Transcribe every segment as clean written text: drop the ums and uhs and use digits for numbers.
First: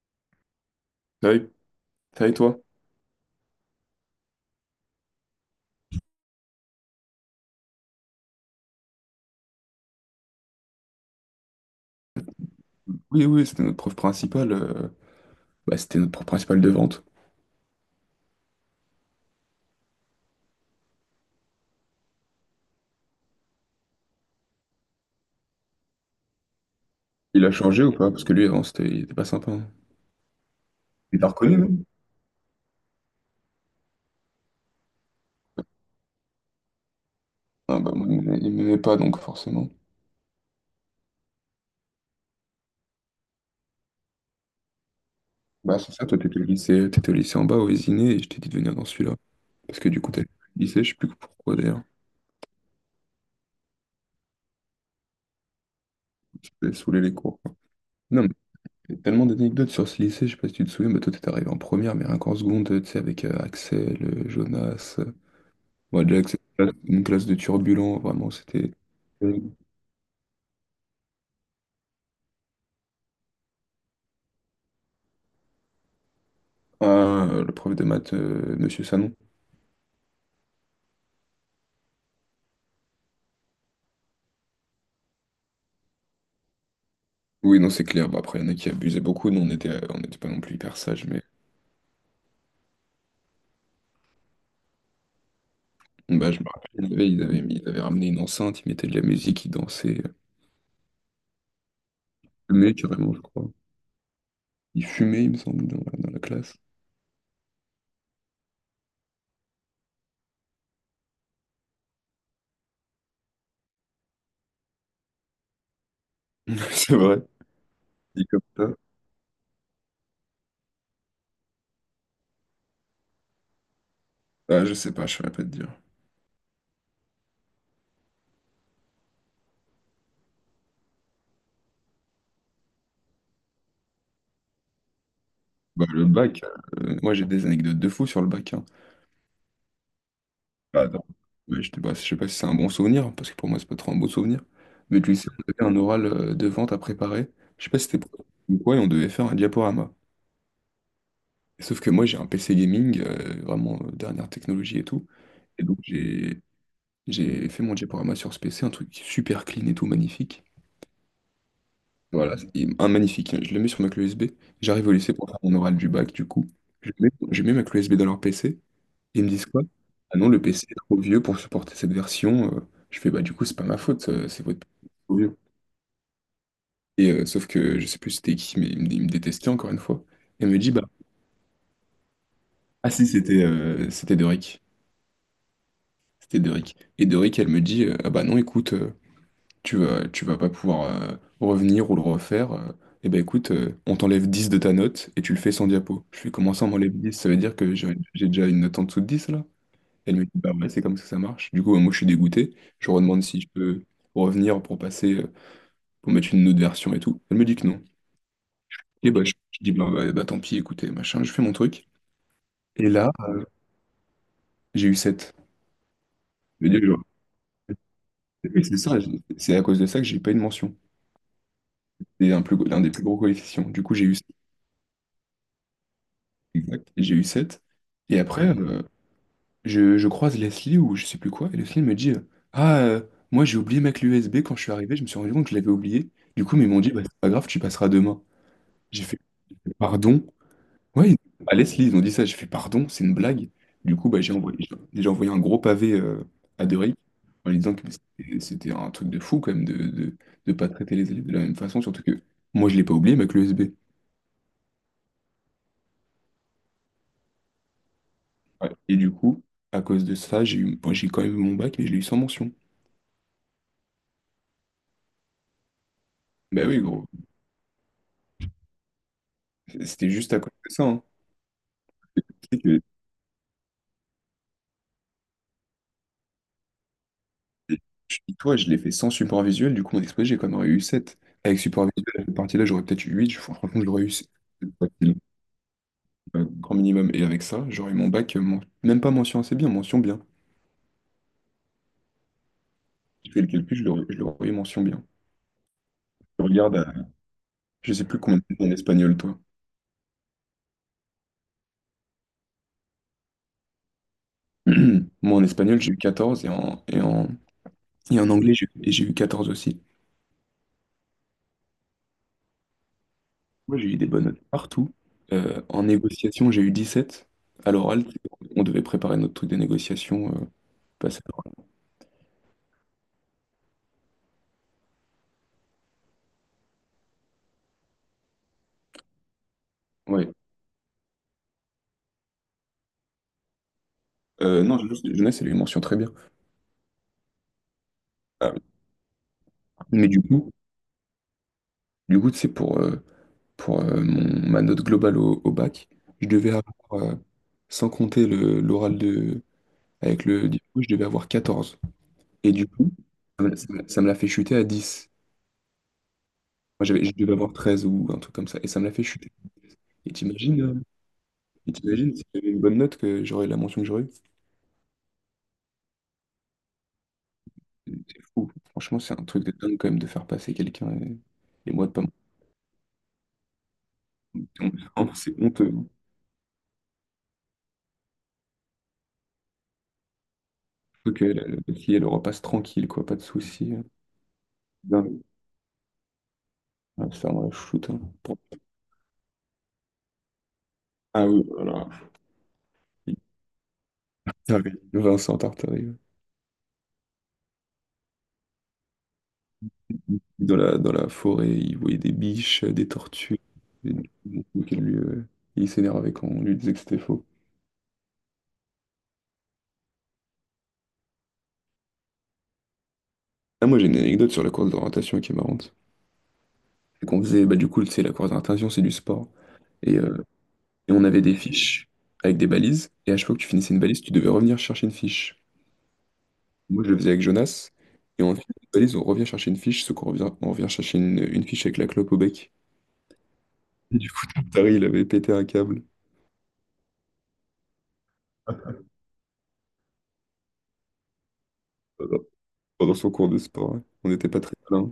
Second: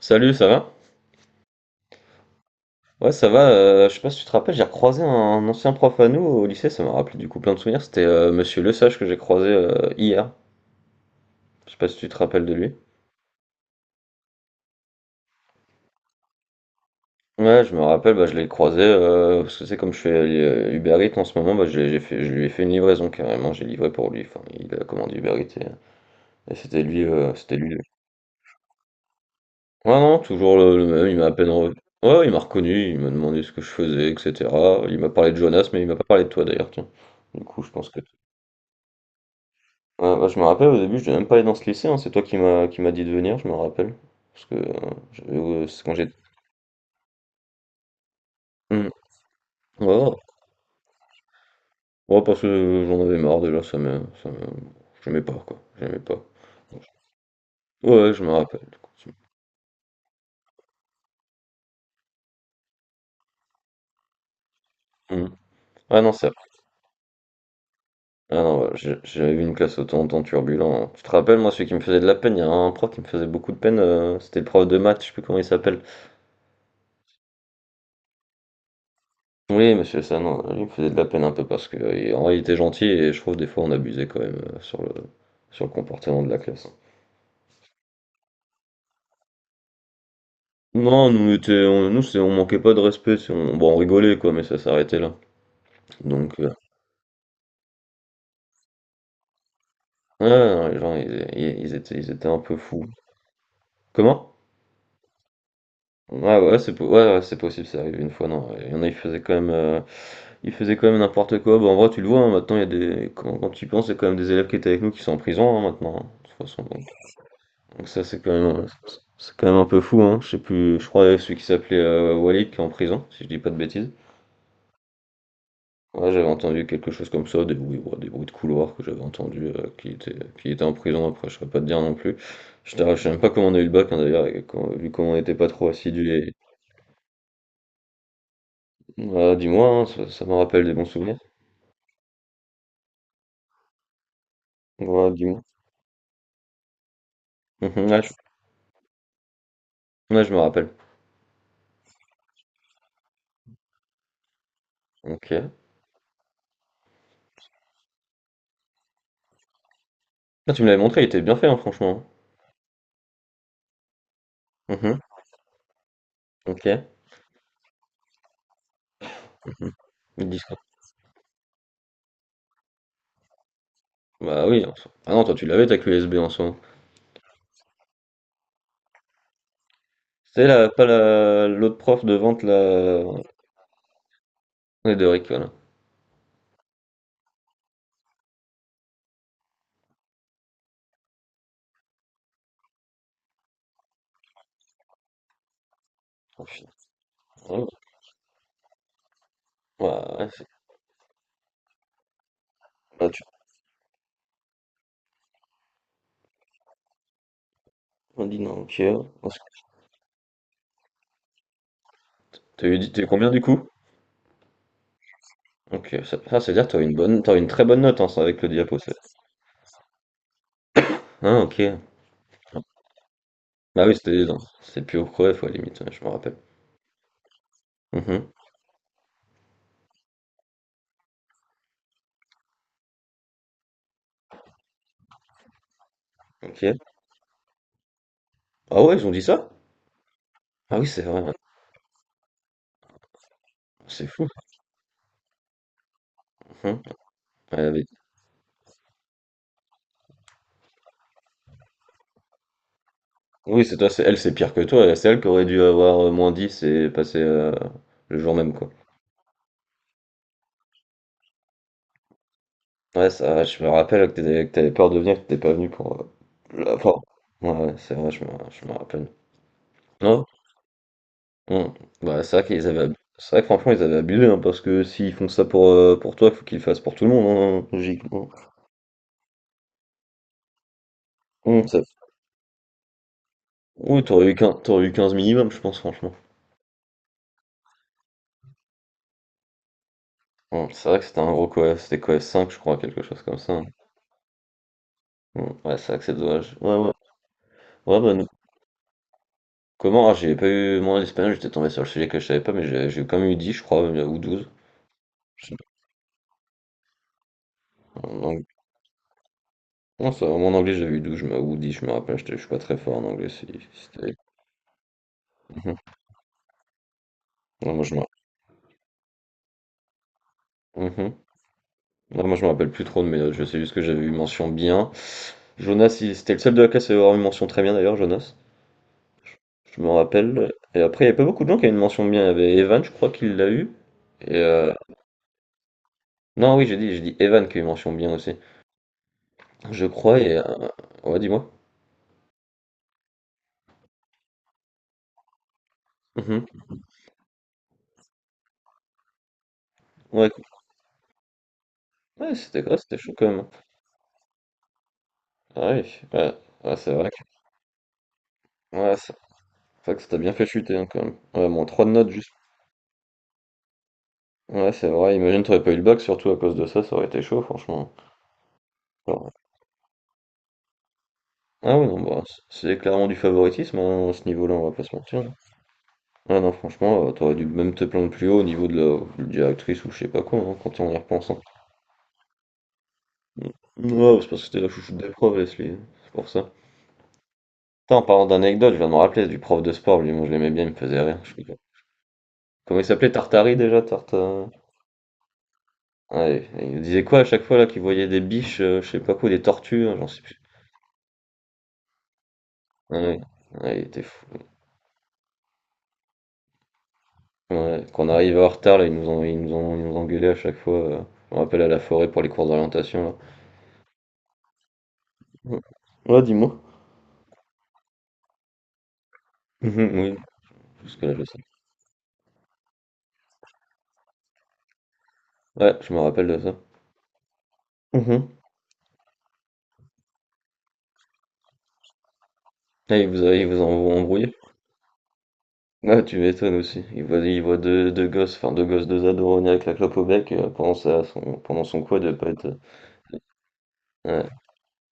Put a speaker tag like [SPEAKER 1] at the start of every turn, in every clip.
[SPEAKER 1] Salut, ça va?
[SPEAKER 2] Ah oui, ça et toi?
[SPEAKER 1] Ouais, ça va. Je sais pas si tu te rappelles, j'ai recroisé un ancien prof à nous au lycée, ça m'a rappelé du coup plein de souvenirs. C'était Monsieur Lesage que j'ai croisé hier. Je sais pas si tu te rappelles de lui.
[SPEAKER 2] Oui, oui, c'était notre prof principal. C'était notre prof principal de vente.
[SPEAKER 1] Ouais, je me rappelle, bah, je l'ai croisé parce que c'est comme je fais Uber Eats en ce moment, bah, j'ai fait, je lui ai fait une livraison carrément, j'ai livré pour lui. Enfin, il a commandé Uber Eats et,
[SPEAKER 2] Il a
[SPEAKER 1] c'était lui.
[SPEAKER 2] changé ou pas? Parce que lui, avant, c'était, il était pas sympa, hein.
[SPEAKER 1] Ouais, non, toujours le même, il
[SPEAKER 2] Il
[SPEAKER 1] m'a
[SPEAKER 2] t'a
[SPEAKER 1] à peine.
[SPEAKER 2] reconnu, non?
[SPEAKER 1] Ouais, il m'a reconnu, il m'a demandé ce que je faisais, etc. Il m'a parlé de Jonas, mais il m'a pas parlé de toi d'ailleurs, tiens. Du coup, je
[SPEAKER 2] Ah
[SPEAKER 1] pense
[SPEAKER 2] bah
[SPEAKER 1] que.
[SPEAKER 2] moi, il m'aimait pas, donc forcément.
[SPEAKER 1] Ouais, bah, je me rappelle au début, je devais même pas aller dans ce lycée, hein. C'est toi qui m'a dit de venir, je me rappelle. Parce que
[SPEAKER 2] Bah
[SPEAKER 1] c'est
[SPEAKER 2] c'est
[SPEAKER 1] quand
[SPEAKER 2] ça,
[SPEAKER 1] j'étais.
[SPEAKER 2] toi, t'étais au lycée en bas, au Vésinet, et je t'ai dit de venir dans
[SPEAKER 1] Hmm.
[SPEAKER 2] celui-là. Parce
[SPEAKER 1] Ouais,
[SPEAKER 2] que du coup,
[SPEAKER 1] ouais,
[SPEAKER 2] t'allais au lycée, je sais plus pourquoi d'ailleurs.
[SPEAKER 1] ouais, parce que j'en avais marre déjà, ça me. Ça me. J'aimais pas, quoi. J'aimais pas.
[SPEAKER 2] T'avais saoulé les cours, quoi.
[SPEAKER 1] Ouais, je
[SPEAKER 2] Non, mais
[SPEAKER 1] me rappelle.
[SPEAKER 2] il y a tellement d'anecdotes sur ce lycée, je sais pas si tu te souviens, mais toi, t'étais arrivé en première, mais rien qu'en seconde, tu sais, avec Axel, Jonas.
[SPEAKER 1] Hmm. Ah
[SPEAKER 2] Moi,
[SPEAKER 1] non,
[SPEAKER 2] déjà,
[SPEAKER 1] c'est
[SPEAKER 2] Axel,
[SPEAKER 1] après.
[SPEAKER 2] une classe de turbulents, vraiment,
[SPEAKER 1] Ah non, ouais,
[SPEAKER 2] c'était.
[SPEAKER 1] j'avais
[SPEAKER 2] euh,
[SPEAKER 1] eu une classe autant turbulente. Tu te rappelles, moi, celui qui me faisait de la peine, il y a un prof qui me faisait beaucoup de peine, c'était le prof de maths, je sais plus comment il s'appelle.
[SPEAKER 2] Ah, le prof de maths, Monsieur Sanon.
[SPEAKER 1] Oui, monsieur ça non, lui il me faisait de la peine un peu parce que, en vrai il était gentil et je trouve des fois on abusait quand même, sur le comportement de la classe, hein.
[SPEAKER 2] Oui, non, c'est clair. Bah après, il y en a qui abusaient beaucoup. Nous, on était, on n'était pas non plus hyper sages,
[SPEAKER 1] Non,
[SPEAKER 2] mais
[SPEAKER 1] nous on était on nous c'est on manquait pas de respect, c'est on bon on rigolait quoi, mais ça s'arrêtait là.
[SPEAKER 2] bah,
[SPEAKER 1] Donc,
[SPEAKER 2] je me rappelle, ils avaient ramené une enceinte, ils mettaient de la musique, ils dansaient. Ils
[SPEAKER 1] ouais, non, les gens ils étaient un peu
[SPEAKER 2] fumaient
[SPEAKER 1] fous.
[SPEAKER 2] carrément, je crois.
[SPEAKER 1] Comment?
[SPEAKER 2] Ils fumaient, il me semble, dans la
[SPEAKER 1] Ouais,
[SPEAKER 2] classe.
[SPEAKER 1] ouais, c'est po ouais, ouais, c'est possible, c'est arrivé une fois, non, il y en a ils faisaient quand même n'importe quoi. Bah, en vrai tu le vois, hein, maintenant il y a des quand quand tu y penses, il y a quand même des élèves qui étaient avec nous qui sont en prison, hein, maintenant, hein, de toute façon bon.
[SPEAKER 2] C'est vrai.
[SPEAKER 1] Donc ça
[SPEAKER 2] Dit comme ça.
[SPEAKER 1] c'est quand même un peu fou, hein. Je sais plus, je crois que celui qui s'appelait Walid qui est en prison, si je dis pas de bêtises.
[SPEAKER 2] Ah, je sais pas, je saurais pas te dire.
[SPEAKER 1] Ouais, j'avais entendu quelque chose comme ça, des bruits, ouais, des bruits de couloir que j'avais entendu qui était en prison après je saurais pas te dire non plus. Je t'avoue, sais même pas comment on a eu le bac, hein, d'ailleurs et vu comment on n'était pas trop
[SPEAKER 2] Bah le
[SPEAKER 1] assidus et
[SPEAKER 2] bac, moi j'ai des anecdotes de fou sur le bac, hein.
[SPEAKER 1] Ouais, dis-moi, hein, ça me rappelle des bons
[SPEAKER 2] Ah non.
[SPEAKER 1] souvenirs.
[SPEAKER 2] Ouais, je sais pas si c'est un bon souvenir, hein, parce que pour moi, c'est pas trop un beau souvenir. Mais du
[SPEAKER 1] Ouais,
[SPEAKER 2] lycée,
[SPEAKER 1] dis-moi.
[SPEAKER 2] on avait un oral de vente à préparer. Je sais pas si
[SPEAKER 1] Mhm,
[SPEAKER 2] c'était
[SPEAKER 1] ouais,
[SPEAKER 2] pour ou quoi, et on devait faire un diaporama.
[SPEAKER 1] je me rappelle.
[SPEAKER 2] Sauf que moi, j'ai un PC gaming, vraiment dernière technologie et tout.
[SPEAKER 1] OK.
[SPEAKER 2] Et donc, j'ai fait mon diaporama sur ce PC, un truc super clean et tout, magnifique.
[SPEAKER 1] Ah, tu me l'avais montré, il était bien fait, hein, franchement.
[SPEAKER 2] Voilà, et un magnifique, hein. Je le mets sur ma clé USB.
[SPEAKER 1] Hein.
[SPEAKER 2] J'arrive au
[SPEAKER 1] Mhm,
[SPEAKER 2] lycée pour faire mon oral du bac, du coup.
[SPEAKER 1] OK.
[SPEAKER 2] Je mets ma clé USB dans leur PC. Ils me disent quoi? Ah
[SPEAKER 1] Le
[SPEAKER 2] non, le
[SPEAKER 1] disque.
[SPEAKER 2] PC est trop vieux pour supporter cette version. Je fais, bah du coup, c'est pas ma faute, c'est
[SPEAKER 1] Bah
[SPEAKER 2] votre
[SPEAKER 1] oui, en
[SPEAKER 2] PC qui
[SPEAKER 1] soi.
[SPEAKER 2] est
[SPEAKER 1] Ah
[SPEAKER 2] trop
[SPEAKER 1] non, toi
[SPEAKER 2] vieux.
[SPEAKER 1] tu l'avais ta clé USB en soi.
[SPEAKER 2] Et sauf que je sais plus c'était qui, mais il me détestait encore une fois.
[SPEAKER 1] C'est
[SPEAKER 2] Elle me
[SPEAKER 1] la,
[SPEAKER 2] dit, bah,
[SPEAKER 1] pas la, l'autre prof de vente
[SPEAKER 2] ah
[SPEAKER 1] là,
[SPEAKER 2] si, c'était c'était Doric.
[SPEAKER 1] et de Rick, voilà.
[SPEAKER 2] C'était Doric. Et Doric, elle me dit, ah bah non, écoute, tu vas pas pouvoir revenir ou le refaire. Eh bah écoute, on t'enlève 10 de ta note et tu le fais sans diapo. Je fais,
[SPEAKER 1] Oh,
[SPEAKER 2] comment ça,
[SPEAKER 1] putain.
[SPEAKER 2] on m'enlève 10? Ça veut dire
[SPEAKER 1] Ouais,
[SPEAKER 2] que j'ai déjà une note en dessous de 10 là? Elle me
[SPEAKER 1] ouais,
[SPEAKER 2] dit, bah ouais, c'est comme ça que ça marche. Du coup, ouais, moi, je suis dégoûté. Je lui
[SPEAKER 1] ah,
[SPEAKER 2] redemande
[SPEAKER 1] tu
[SPEAKER 2] si je peux revenir pour passer, pour mettre une autre version et tout. Elle me dit que non.
[SPEAKER 1] on dit non, ok.
[SPEAKER 2] Et bah,
[SPEAKER 1] Parce que-
[SPEAKER 2] je dis, bah, bah, bah, tant pis, écoutez, machin, je fais mon truc.
[SPEAKER 1] T'as eu,
[SPEAKER 2] Et
[SPEAKER 1] dit- t'as eu
[SPEAKER 2] là,
[SPEAKER 1] combien du coup?
[SPEAKER 2] j'ai eu sept.
[SPEAKER 1] Ok, ça, ah, c'est-à-dire
[SPEAKER 2] Je veux
[SPEAKER 1] que
[SPEAKER 2] dire, genre,
[SPEAKER 1] t'as eu une très bonne note, hein, ça, avec le
[SPEAKER 2] oui, c'est
[SPEAKER 1] diapo.
[SPEAKER 2] ça, c'est à cause de ça que j'ai pas eu de mention.
[SPEAKER 1] Ah, ok.
[SPEAKER 2] C'est des plus gros coefficients. Du
[SPEAKER 1] Bah oui,
[SPEAKER 2] coup, j'ai eu 7.
[SPEAKER 1] c'était non, c'était plus au creux, fois limite, ouais, je me rappelle.
[SPEAKER 2] Exact. J'ai eu sept. Et
[SPEAKER 1] Mhm,
[SPEAKER 2] après, je croise Leslie ou je sais plus quoi. Et Leslie me dit, ah, euh, moi, j'ai oublié ma clé USB quand je suis arrivé. Je me suis rendu compte que je l'avais oubliée. Du coup, mais ils
[SPEAKER 1] Ok.
[SPEAKER 2] m'ont dit, bah, c'est pas grave, tu passeras demain.
[SPEAKER 1] Ah ouais,
[SPEAKER 2] J'ai
[SPEAKER 1] ils ont
[SPEAKER 2] fait
[SPEAKER 1] dit ça?
[SPEAKER 2] pardon?
[SPEAKER 1] Ah oui, c'est
[SPEAKER 2] Ouais,
[SPEAKER 1] vrai, ouais.
[SPEAKER 2] à Leslie, ils ont dit ça. J'ai fait pardon, c'est une blague. Du
[SPEAKER 1] C'est
[SPEAKER 2] coup, bah,
[SPEAKER 1] fou.
[SPEAKER 2] j'ai envoyé un gros pavé à
[SPEAKER 1] Mhm.
[SPEAKER 2] Doric en lui
[SPEAKER 1] Elle
[SPEAKER 2] disant que
[SPEAKER 1] avait-
[SPEAKER 2] c'était un truc de fou quand même de pas traiter les élèves de la même façon, surtout que moi, je l'ai pas oublié, mais que le
[SPEAKER 1] Oui,
[SPEAKER 2] SB.
[SPEAKER 1] c'est toi, c'est elle, c'est pire que toi. C'est elle qui aurait dû avoir moins 10 et passer le jour même, quoi.
[SPEAKER 2] Ouais. Et du coup, à cause de ça, j'ai eu, bon, j'ai quand même eu mon bac, mais je l'ai eu sans mention.
[SPEAKER 1] Ouais, ça je me rappelle que que t'avais peur de venir, que t'étais pas venu pour
[SPEAKER 2] Bah
[SPEAKER 1] la
[SPEAKER 2] oui,
[SPEAKER 1] fin
[SPEAKER 2] gros,
[SPEAKER 1] Ouais, ouais, c'est vrai, je me rappelle.
[SPEAKER 2] c'était
[SPEAKER 1] Non,
[SPEAKER 2] juste à cause de ça, hein.
[SPEAKER 1] non. Bah,
[SPEAKER 2] Et
[SPEAKER 1] c'est vrai que franchement, ils avaient abusé, hein, parce que s'ils font ça pour toi, il faut qu'ils le fassent pour tout le monde, hein,
[SPEAKER 2] et je
[SPEAKER 1] logiquement.
[SPEAKER 2] dis, toi, je l'ai fait sans support visuel, du coup, mon exposé, j'ai quand même eu 7. Avec
[SPEAKER 1] Hum.
[SPEAKER 2] support visuel, à cette partie-là, j'aurais peut-être eu 8. Franchement, j'aurais
[SPEAKER 1] Oui,
[SPEAKER 2] eu
[SPEAKER 1] t'aurais
[SPEAKER 2] 7,
[SPEAKER 1] eu 15, t'aurais eu 15 minimum, je pense, franchement.
[SPEAKER 2] grand minimum. Et avec ça, j'aurais mon bac, même pas mention assez bien, mention bien.
[SPEAKER 1] C'est vrai que c'était un gros coef, c'était coef 5, je crois, quelque chose
[SPEAKER 2] Je
[SPEAKER 1] comme
[SPEAKER 2] fais le
[SPEAKER 1] ça, hein.
[SPEAKER 2] calcul, je l'aurais mention bien.
[SPEAKER 1] Ouais, c'est vrai que c'est
[SPEAKER 2] Je
[SPEAKER 1] dommage. Ouais,
[SPEAKER 2] regarde,
[SPEAKER 1] ouais.
[SPEAKER 2] à- je
[SPEAKER 1] Ouais,
[SPEAKER 2] sais
[SPEAKER 1] bah,
[SPEAKER 2] plus combien de en espagnol, toi.
[SPEAKER 1] comment? Ah, j'ai pas eu, moi, l'espagnol, j'étais tombé sur le sujet que je savais pas, mais j'ai quand même eu dix, je crois, ou 12
[SPEAKER 2] Moi, en
[SPEAKER 1] Je sais
[SPEAKER 2] espagnol, j'ai eu 14
[SPEAKER 1] pas.
[SPEAKER 2] et en
[SPEAKER 1] Donc,
[SPEAKER 2] anglais, j'ai eu 14 aussi.
[SPEAKER 1] Non, ça mon anglais, j'avais eu 12, ou 10, je me rappelle, je suis pas très fort en anglais. Si,
[SPEAKER 2] Moi, j'ai eu des
[SPEAKER 1] c'était-
[SPEAKER 2] bonnes notes partout.
[SPEAKER 1] Mhm.
[SPEAKER 2] En négociation, j'ai eu 17 À
[SPEAKER 1] Non, moi.
[SPEAKER 2] l'oral, on devait préparer notre truc de négociation,
[SPEAKER 1] Mhm.
[SPEAKER 2] passer à
[SPEAKER 1] Non, moi, je me rappelle plus trop de mes notes, je sais juste que j'avais eu mention bien. Jonas, c'était le seul de la classe à avoir une mention très bien d'ailleurs, Jonas, je me
[SPEAKER 2] l'oral, ouais.
[SPEAKER 1] rappelle. Et après, il n'y a pas beaucoup de gens qui avaient une mention bien, il y avait Evan, je crois qu'il l'a eu. Et euh,
[SPEAKER 2] Non, jeunesse, elle a eu mention très bien.
[SPEAKER 1] Non, oui, j'ai dit Evan qui a eu mention bien aussi,
[SPEAKER 2] Ah,
[SPEAKER 1] je
[SPEAKER 2] mais
[SPEAKER 1] crois, Ouais, dis-moi.
[SPEAKER 2] du coup, c'est pour, mon, ma note globale au, au bac. Je
[SPEAKER 1] Mhm.
[SPEAKER 2] devais avoir, sans compter le, l'oral de, avec
[SPEAKER 1] Ouais,
[SPEAKER 2] le diplôme, je devais avoir 14.
[SPEAKER 1] ouais,
[SPEAKER 2] Et
[SPEAKER 1] c'était
[SPEAKER 2] du
[SPEAKER 1] quoi,
[SPEAKER 2] coup,
[SPEAKER 1] c'était chaud quand même.
[SPEAKER 2] ça me l'a fait chuter à dix.
[SPEAKER 1] Ah oui, ouais, ouais,
[SPEAKER 2] Moi,
[SPEAKER 1] c'est
[SPEAKER 2] j'avais,
[SPEAKER 1] vrai
[SPEAKER 2] je
[SPEAKER 1] que...
[SPEAKER 2] devais avoir 13 ou un truc comme ça. Et ça me l'a
[SPEAKER 1] Ouais,
[SPEAKER 2] fait
[SPEAKER 1] c'est
[SPEAKER 2] chuter.
[SPEAKER 1] c'est vrai que ça
[SPEAKER 2] Et
[SPEAKER 1] t'a bien fait
[SPEAKER 2] t'imagines,
[SPEAKER 1] chuter, hein, quand même. Ouais, moins 3 de notes
[SPEAKER 2] t'imagines si j'avais une bonne note que j'aurais la mention que j'aurais eue?
[SPEAKER 1] Ouais, c'est vrai, imagine, t'aurais pas eu le bac, surtout à cause de ça, ça aurait été chaud, franchement.
[SPEAKER 2] C'est fou. Franchement, c'est un
[SPEAKER 1] Alors,
[SPEAKER 2] truc de dingue quand même de faire passer quelqu'un et
[SPEAKER 1] Ah oui,
[SPEAKER 2] moi de
[SPEAKER 1] non,
[SPEAKER 2] pas me-
[SPEAKER 1] bah, c'est clairement du favoritisme, hein, à ce niveau-là, on va pas se
[SPEAKER 2] Vraiment,
[SPEAKER 1] mentir, hein.
[SPEAKER 2] c'est honteux.
[SPEAKER 1] Ah non, franchement, t'aurais dû même te plaindre plus haut au niveau de la directrice ou je sais pas quoi, hein, quand on y
[SPEAKER 2] Faut que
[SPEAKER 1] repense, hein.
[SPEAKER 2] la fille, elle repasse tranquille, quoi, pas de soucis.
[SPEAKER 1] Mm. Ouais, c'est parce que c'était la chouchoute des
[SPEAKER 2] Dingue.
[SPEAKER 1] profs, Leslie, hein, c'est pour ça.
[SPEAKER 2] Ah, ça, on la shoot,
[SPEAKER 1] Putain,
[SPEAKER 2] hein.
[SPEAKER 1] en parlant
[SPEAKER 2] Pour-
[SPEAKER 1] d'anecdote, je viens de me rappeler du prof de sport, lui, moi je l'aimais bien, il me faisait rire.
[SPEAKER 2] Ah
[SPEAKER 1] Je sais
[SPEAKER 2] oui,
[SPEAKER 1] pas.
[SPEAKER 2] voilà.
[SPEAKER 1] Comment il s'appelait, Tartari déjà,
[SPEAKER 2] Ah oui, Vincent Tartari, ouais.
[SPEAKER 1] Ouais, il nous disait quoi à chaque fois là qu'il voyait des biches, je sais pas quoi, des tortues, hein, j'en sais plus.
[SPEAKER 2] Dans la forêt, il voyait des biches, des
[SPEAKER 1] Ouais,
[SPEAKER 2] tortues.
[SPEAKER 1] ouais, il
[SPEAKER 2] Et
[SPEAKER 1] était fou.
[SPEAKER 2] du coup, il s'énervait quand on lui disait que c'était faux.
[SPEAKER 1] Ouais, quand on arrivait en retard, là, ils nous ont, ils nous ont, ils nous ont engueulaient à chaque fois. Je me rappelle à la forêt pour les cours d'orientation, là.
[SPEAKER 2] Ah, moi, j'ai une anecdote sur la course d'orientation qui est
[SPEAKER 1] Ouais,
[SPEAKER 2] marrante.
[SPEAKER 1] ouais, dis-moi.
[SPEAKER 2] C'est qu'on faisait, bah du coup, tu sais, la course d'orientation, c'est du sport.
[SPEAKER 1] Mhm,
[SPEAKER 2] Et,
[SPEAKER 1] oui, parce
[SPEAKER 2] on
[SPEAKER 1] que là,
[SPEAKER 2] avait
[SPEAKER 1] je
[SPEAKER 2] des
[SPEAKER 1] sais.
[SPEAKER 2] fiches avec des balises. Et à chaque fois que tu finissais une balise, tu devais revenir chercher une fiche.
[SPEAKER 1] Ouais, je me rappelle de ça.
[SPEAKER 2] Moi, je le faisais avec Jonas. Et on
[SPEAKER 1] Mhm.
[SPEAKER 2] finit une balise, on revient chercher une fiche, ce qu'on revient, on revient chercher une fiche avec la clope au bec.
[SPEAKER 1] Ah, ils vous ont
[SPEAKER 2] Et du coup,
[SPEAKER 1] embrouillé?
[SPEAKER 2] Tartari, il avait pété un câble.
[SPEAKER 1] Ah, tu m'étonnes aussi. Il voit deux gosses, enfin deux gosses, deux ados revenir avec la clope au bec pendant son quad, de pas être.
[SPEAKER 2] Pendant son cours de sport, ouais. On
[SPEAKER 1] Ouais.
[SPEAKER 2] n'était pas très malin.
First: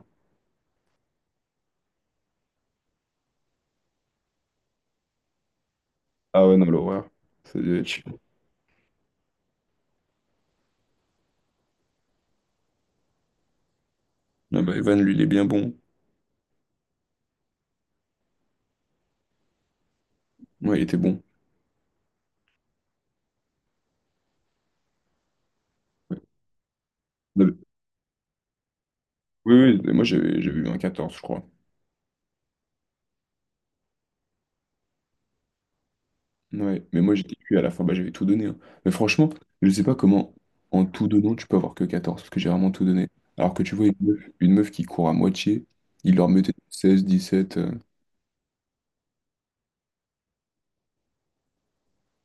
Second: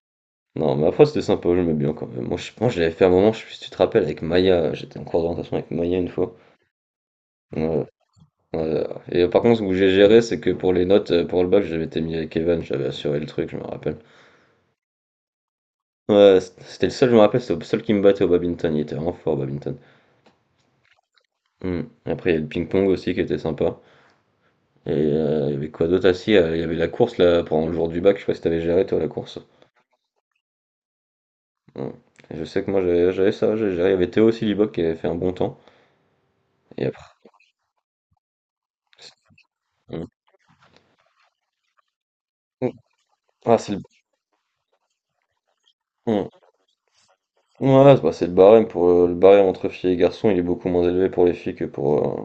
[SPEAKER 1] Non, mais après, c'était sympa, je me bien quand même. Moi, je l'avais fait un moment, je sais pas si tu te rappelles, avec Maya, j'étais en cours d'orientation avec Maya une fois.
[SPEAKER 2] Ah ouais, non, l'horreur. Ça devait
[SPEAKER 1] Ouais,
[SPEAKER 2] être chiant.
[SPEAKER 1] ouais. Et par contre, ce que j'ai géré, c'est que pour les notes, pour le bac, j'avais été mis avec Evan, j'avais assuré le truc, je me rappelle.
[SPEAKER 2] Ah bah, Evan, lui, il est bien bon.
[SPEAKER 1] Ouais, c'était le seul, je me rappelle, c'était le seul qui me battait au badminton, il était vraiment fort au badminton.
[SPEAKER 2] Ouais, il était bon.
[SPEAKER 1] Hmm. Après, il y a le ping-pong aussi qui était sympa. Et il y avait quoi d'autre? Ah
[SPEAKER 2] Ouais.
[SPEAKER 1] si, il y avait la course
[SPEAKER 2] On
[SPEAKER 1] là,
[SPEAKER 2] avait-
[SPEAKER 1] pendant le jour du bac, je sais pas si t'avais géré toi la course.
[SPEAKER 2] Oui, oui, mais moi j'avais eu un 14 je crois.
[SPEAKER 1] Hmm. Et je sais que moi j'avais ça, j'ai géré. Il y avait Théo aussi, Liboc, qui avait fait un bon temps. Et
[SPEAKER 2] Ouais, mais moi
[SPEAKER 1] après.
[SPEAKER 2] j'étais cuit à la fin, bah j'avais tout donné, hein. Mais franchement, je sais pas
[SPEAKER 1] Hmm.
[SPEAKER 2] comment, en tout donnant, tu peux avoir que 14 parce que j'ai
[SPEAKER 1] Hmm.
[SPEAKER 2] vraiment tout donné. Alors
[SPEAKER 1] Ah,
[SPEAKER 2] que
[SPEAKER 1] c'est
[SPEAKER 2] tu
[SPEAKER 1] le.
[SPEAKER 2] vois une meuf qui court à moitié, il
[SPEAKER 1] Hmm.
[SPEAKER 2] leur mettait 16, 17.
[SPEAKER 1] Ouais, c'est le barème pour le barème entre filles et garçons, il est beaucoup moins élevé pour les filles que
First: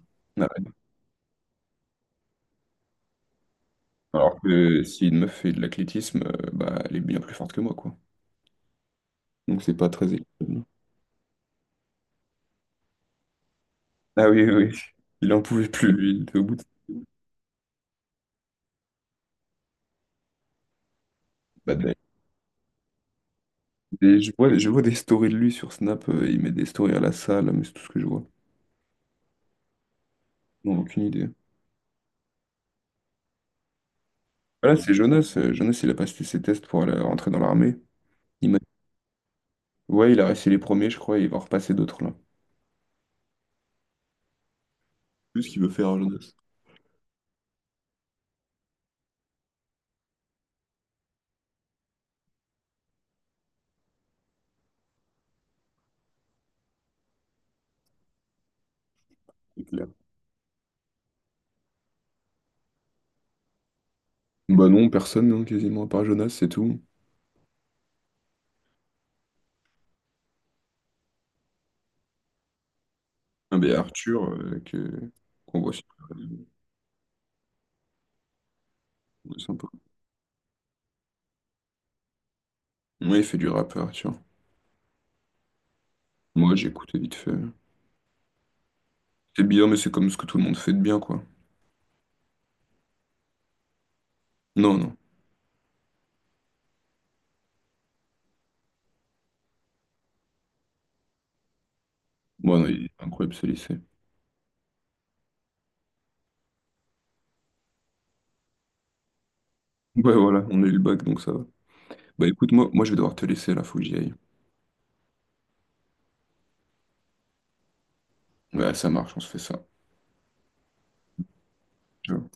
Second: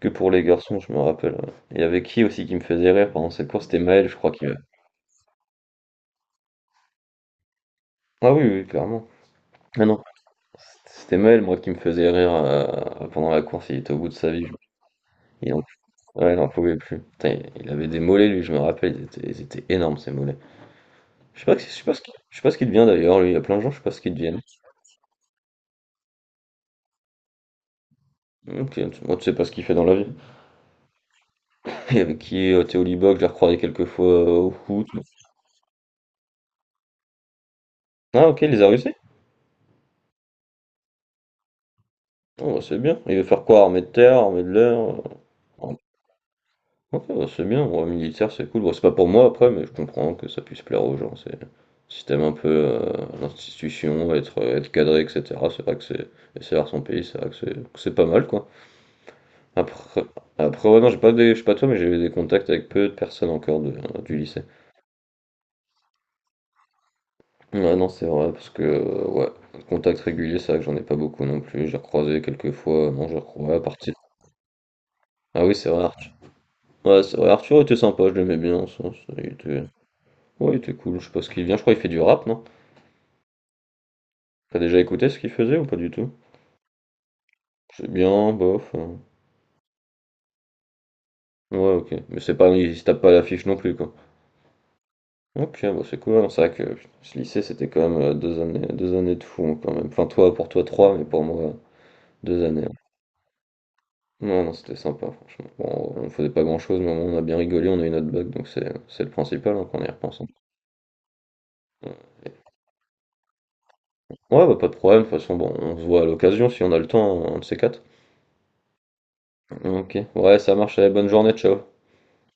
[SPEAKER 1] que pour les
[SPEAKER 2] Ah ouais.
[SPEAKER 1] garçons, je me rappelle. Ouais. Il y avait qui aussi qui me faisait rire pendant cette course? C'était Maël, je crois
[SPEAKER 2] Alors
[SPEAKER 1] qui me...
[SPEAKER 2] que si une meuf fait de l'athlétisme, bah elle est bien plus forte que moi, quoi.
[SPEAKER 1] Ah oui, oui, clairement.
[SPEAKER 2] Donc c'est
[SPEAKER 1] Ah
[SPEAKER 2] pas
[SPEAKER 1] non,
[SPEAKER 2] très équitable.
[SPEAKER 1] c'était Maël, moi, qui me faisait rire pendant la course. Il était au bout de
[SPEAKER 2] Ah
[SPEAKER 1] sa
[SPEAKER 2] oui,
[SPEAKER 1] vie.
[SPEAKER 2] oui, oui. Il en
[SPEAKER 1] Il en.
[SPEAKER 2] pouvait plus, lui, il
[SPEAKER 1] Ouais,
[SPEAKER 2] était
[SPEAKER 1] il
[SPEAKER 2] au
[SPEAKER 1] en
[SPEAKER 2] bout.
[SPEAKER 1] pouvait plus. Putain, il avait des mollets, lui, je me rappelle. Ils étaient énormes, ces mollets. Je
[SPEAKER 2] Bah,
[SPEAKER 1] sais pas ce qu'il devient d'ailleurs, lui. Il y a plein de gens, je sais pas ce qu'ils deviennent.
[SPEAKER 2] je vois des stories de lui sur Snap, il met des stories à la salle, mais c'est tout ce que je vois.
[SPEAKER 1] Ok, moi, tu sais pas ce qu'il fait dans la vie.
[SPEAKER 2] Non, aucune idée.
[SPEAKER 1] Il y avait qui? Théo Libac, je l'ai recroisé quelques fois au
[SPEAKER 2] Voilà,
[SPEAKER 1] foot.
[SPEAKER 2] c'est Jonas. Euh, Jonas, il a passé ses tests pour aller rentrer dans l'armée.
[SPEAKER 1] Ah, ok,
[SPEAKER 2] Il
[SPEAKER 1] il
[SPEAKER 2] m'a-
[SPEAKER 1] les a réussi?
[SPEAKER 2] Ouais, il a réussi les premiers, je crois, et il va repasser d'autres là.
[SPEAKER 1] Oh, bah, c'est bien. Il veut faire quoi? Armée de terre, armée de l'air?
[SPEAKER 2] Tout ce qu'il veut
[SPEAKER 1] euh,
[SPEAKER 2] faire, Jonas.
[SPEAKER 1] OK, ouais, c'est bien, ouais, militaire, c'est cool. Bon, c'est pas pour moi après, mais je comprends que ça puisse plaire aux gens. C'est un système un peu l'institution, être cadré, etc. C'est vrai que c'est et servir son pays, c'est vrai que c'est pas mal quoi.
[SPEAKER 2] C'est clair.
[SPEAKER 1] Après, après, ouais, non, j'ai pas des, je sais pas toi, mais j'ai eu des contacts avec peu de personnes encore du lycée.
[SPEAKER 2] Bah non, personne, hein, quasiment, à part Jonas, c'est tout.
[SPEAKER 1] Ouais, non, c'est vrai, parce que ouais, contact régulier, c'est vrai que j'en ai pas beaucoup non plus. J'ai recroisé quelques fois, non, j'ai recroisé
[SPEAKER 2] Ah
[SPEAKER 1] à
[SPEAKER 2] bah,
[SPEAKER 1] partir.
[SPEAKER 2] Arthur, que...
[SPEAKER 1] Ah oui,
[SPEAKER 2] qu'on
[SPEAKER 1] c'est
[SPEAKER 2] voit sur...
[SPEAKER 1] vrai, Arthur. Ouais, c'est vrai, Arthur était sympa, je l'aimais bien en sens. Il
[SPEAKER 2] Ouais,
[SPEAKER 1] était...
[SPEAKER 2] sympa.
[SPEAKER 1] Ouais, il était cool, je sais pas ce qu'il vient, je crois qu'il fait du rap, non?
[SPEAKER 2] Ouais, il fait du rap, Arthur.
[SPEAKER 1] T'as déjà écouté ce qu'il faisait ou pas du tout?
[SPEAKER 2] Moi, j'écoutais vite fait.
[SPEAKER 1] C'est bien, bof.
[SPEAKER 2] C'est bien, mais c'est comme ce que tout le monde fait de bien, quoi.
[SPEAKER 1] Ouais, ok. Mais c'est pas, il se tape pas à l'affiche non plus, quoi.
[SPEAKER 2] Non, non.
[SPEAKER 1] Ok, bah c'est cool, hein. C'est vrai que putain, ce lycée, c'était quand même deux années de fou, hein, quand même. Enfin, toi, pour toi, trois, mais pour moi, deux
[SPEAKER 2] Bon,
[SPEAKER 1] années,
[SPEAKER 2] non,
[SPEAKER 1] hein.
[SPEAKER 2] il est incroyable, ce lycée.
[SPEAKER 1] Non, non, c'était sympa, franchement. Bon, on faisait pas grand-chose, mais au moins, on a bien rigolé, on a eu notre bac, donc c'est le principal, hein, quand on y
[SPEAKER 2] Ouais,
[SPEAKER 1] repense, hein.
[SPEAKER 2] voilà, on a eu le bac, donc ça va. Bah écoute, moi je vais devoir te laisser là, faut que j'y aille.
[SPEAKER 1] Ouais, bah pas de problème. De toute façon, bon, on se voit à l'occasion si on a le temps, hein, un de ces quatre.
[SPEAKER 2] Ouais, ça marche, on se fait ça.
[SPEAKER 1] Ok. Ouais, ça marche. Allez, bonne journée, ciao.
[SPEAKER 2] Ciao.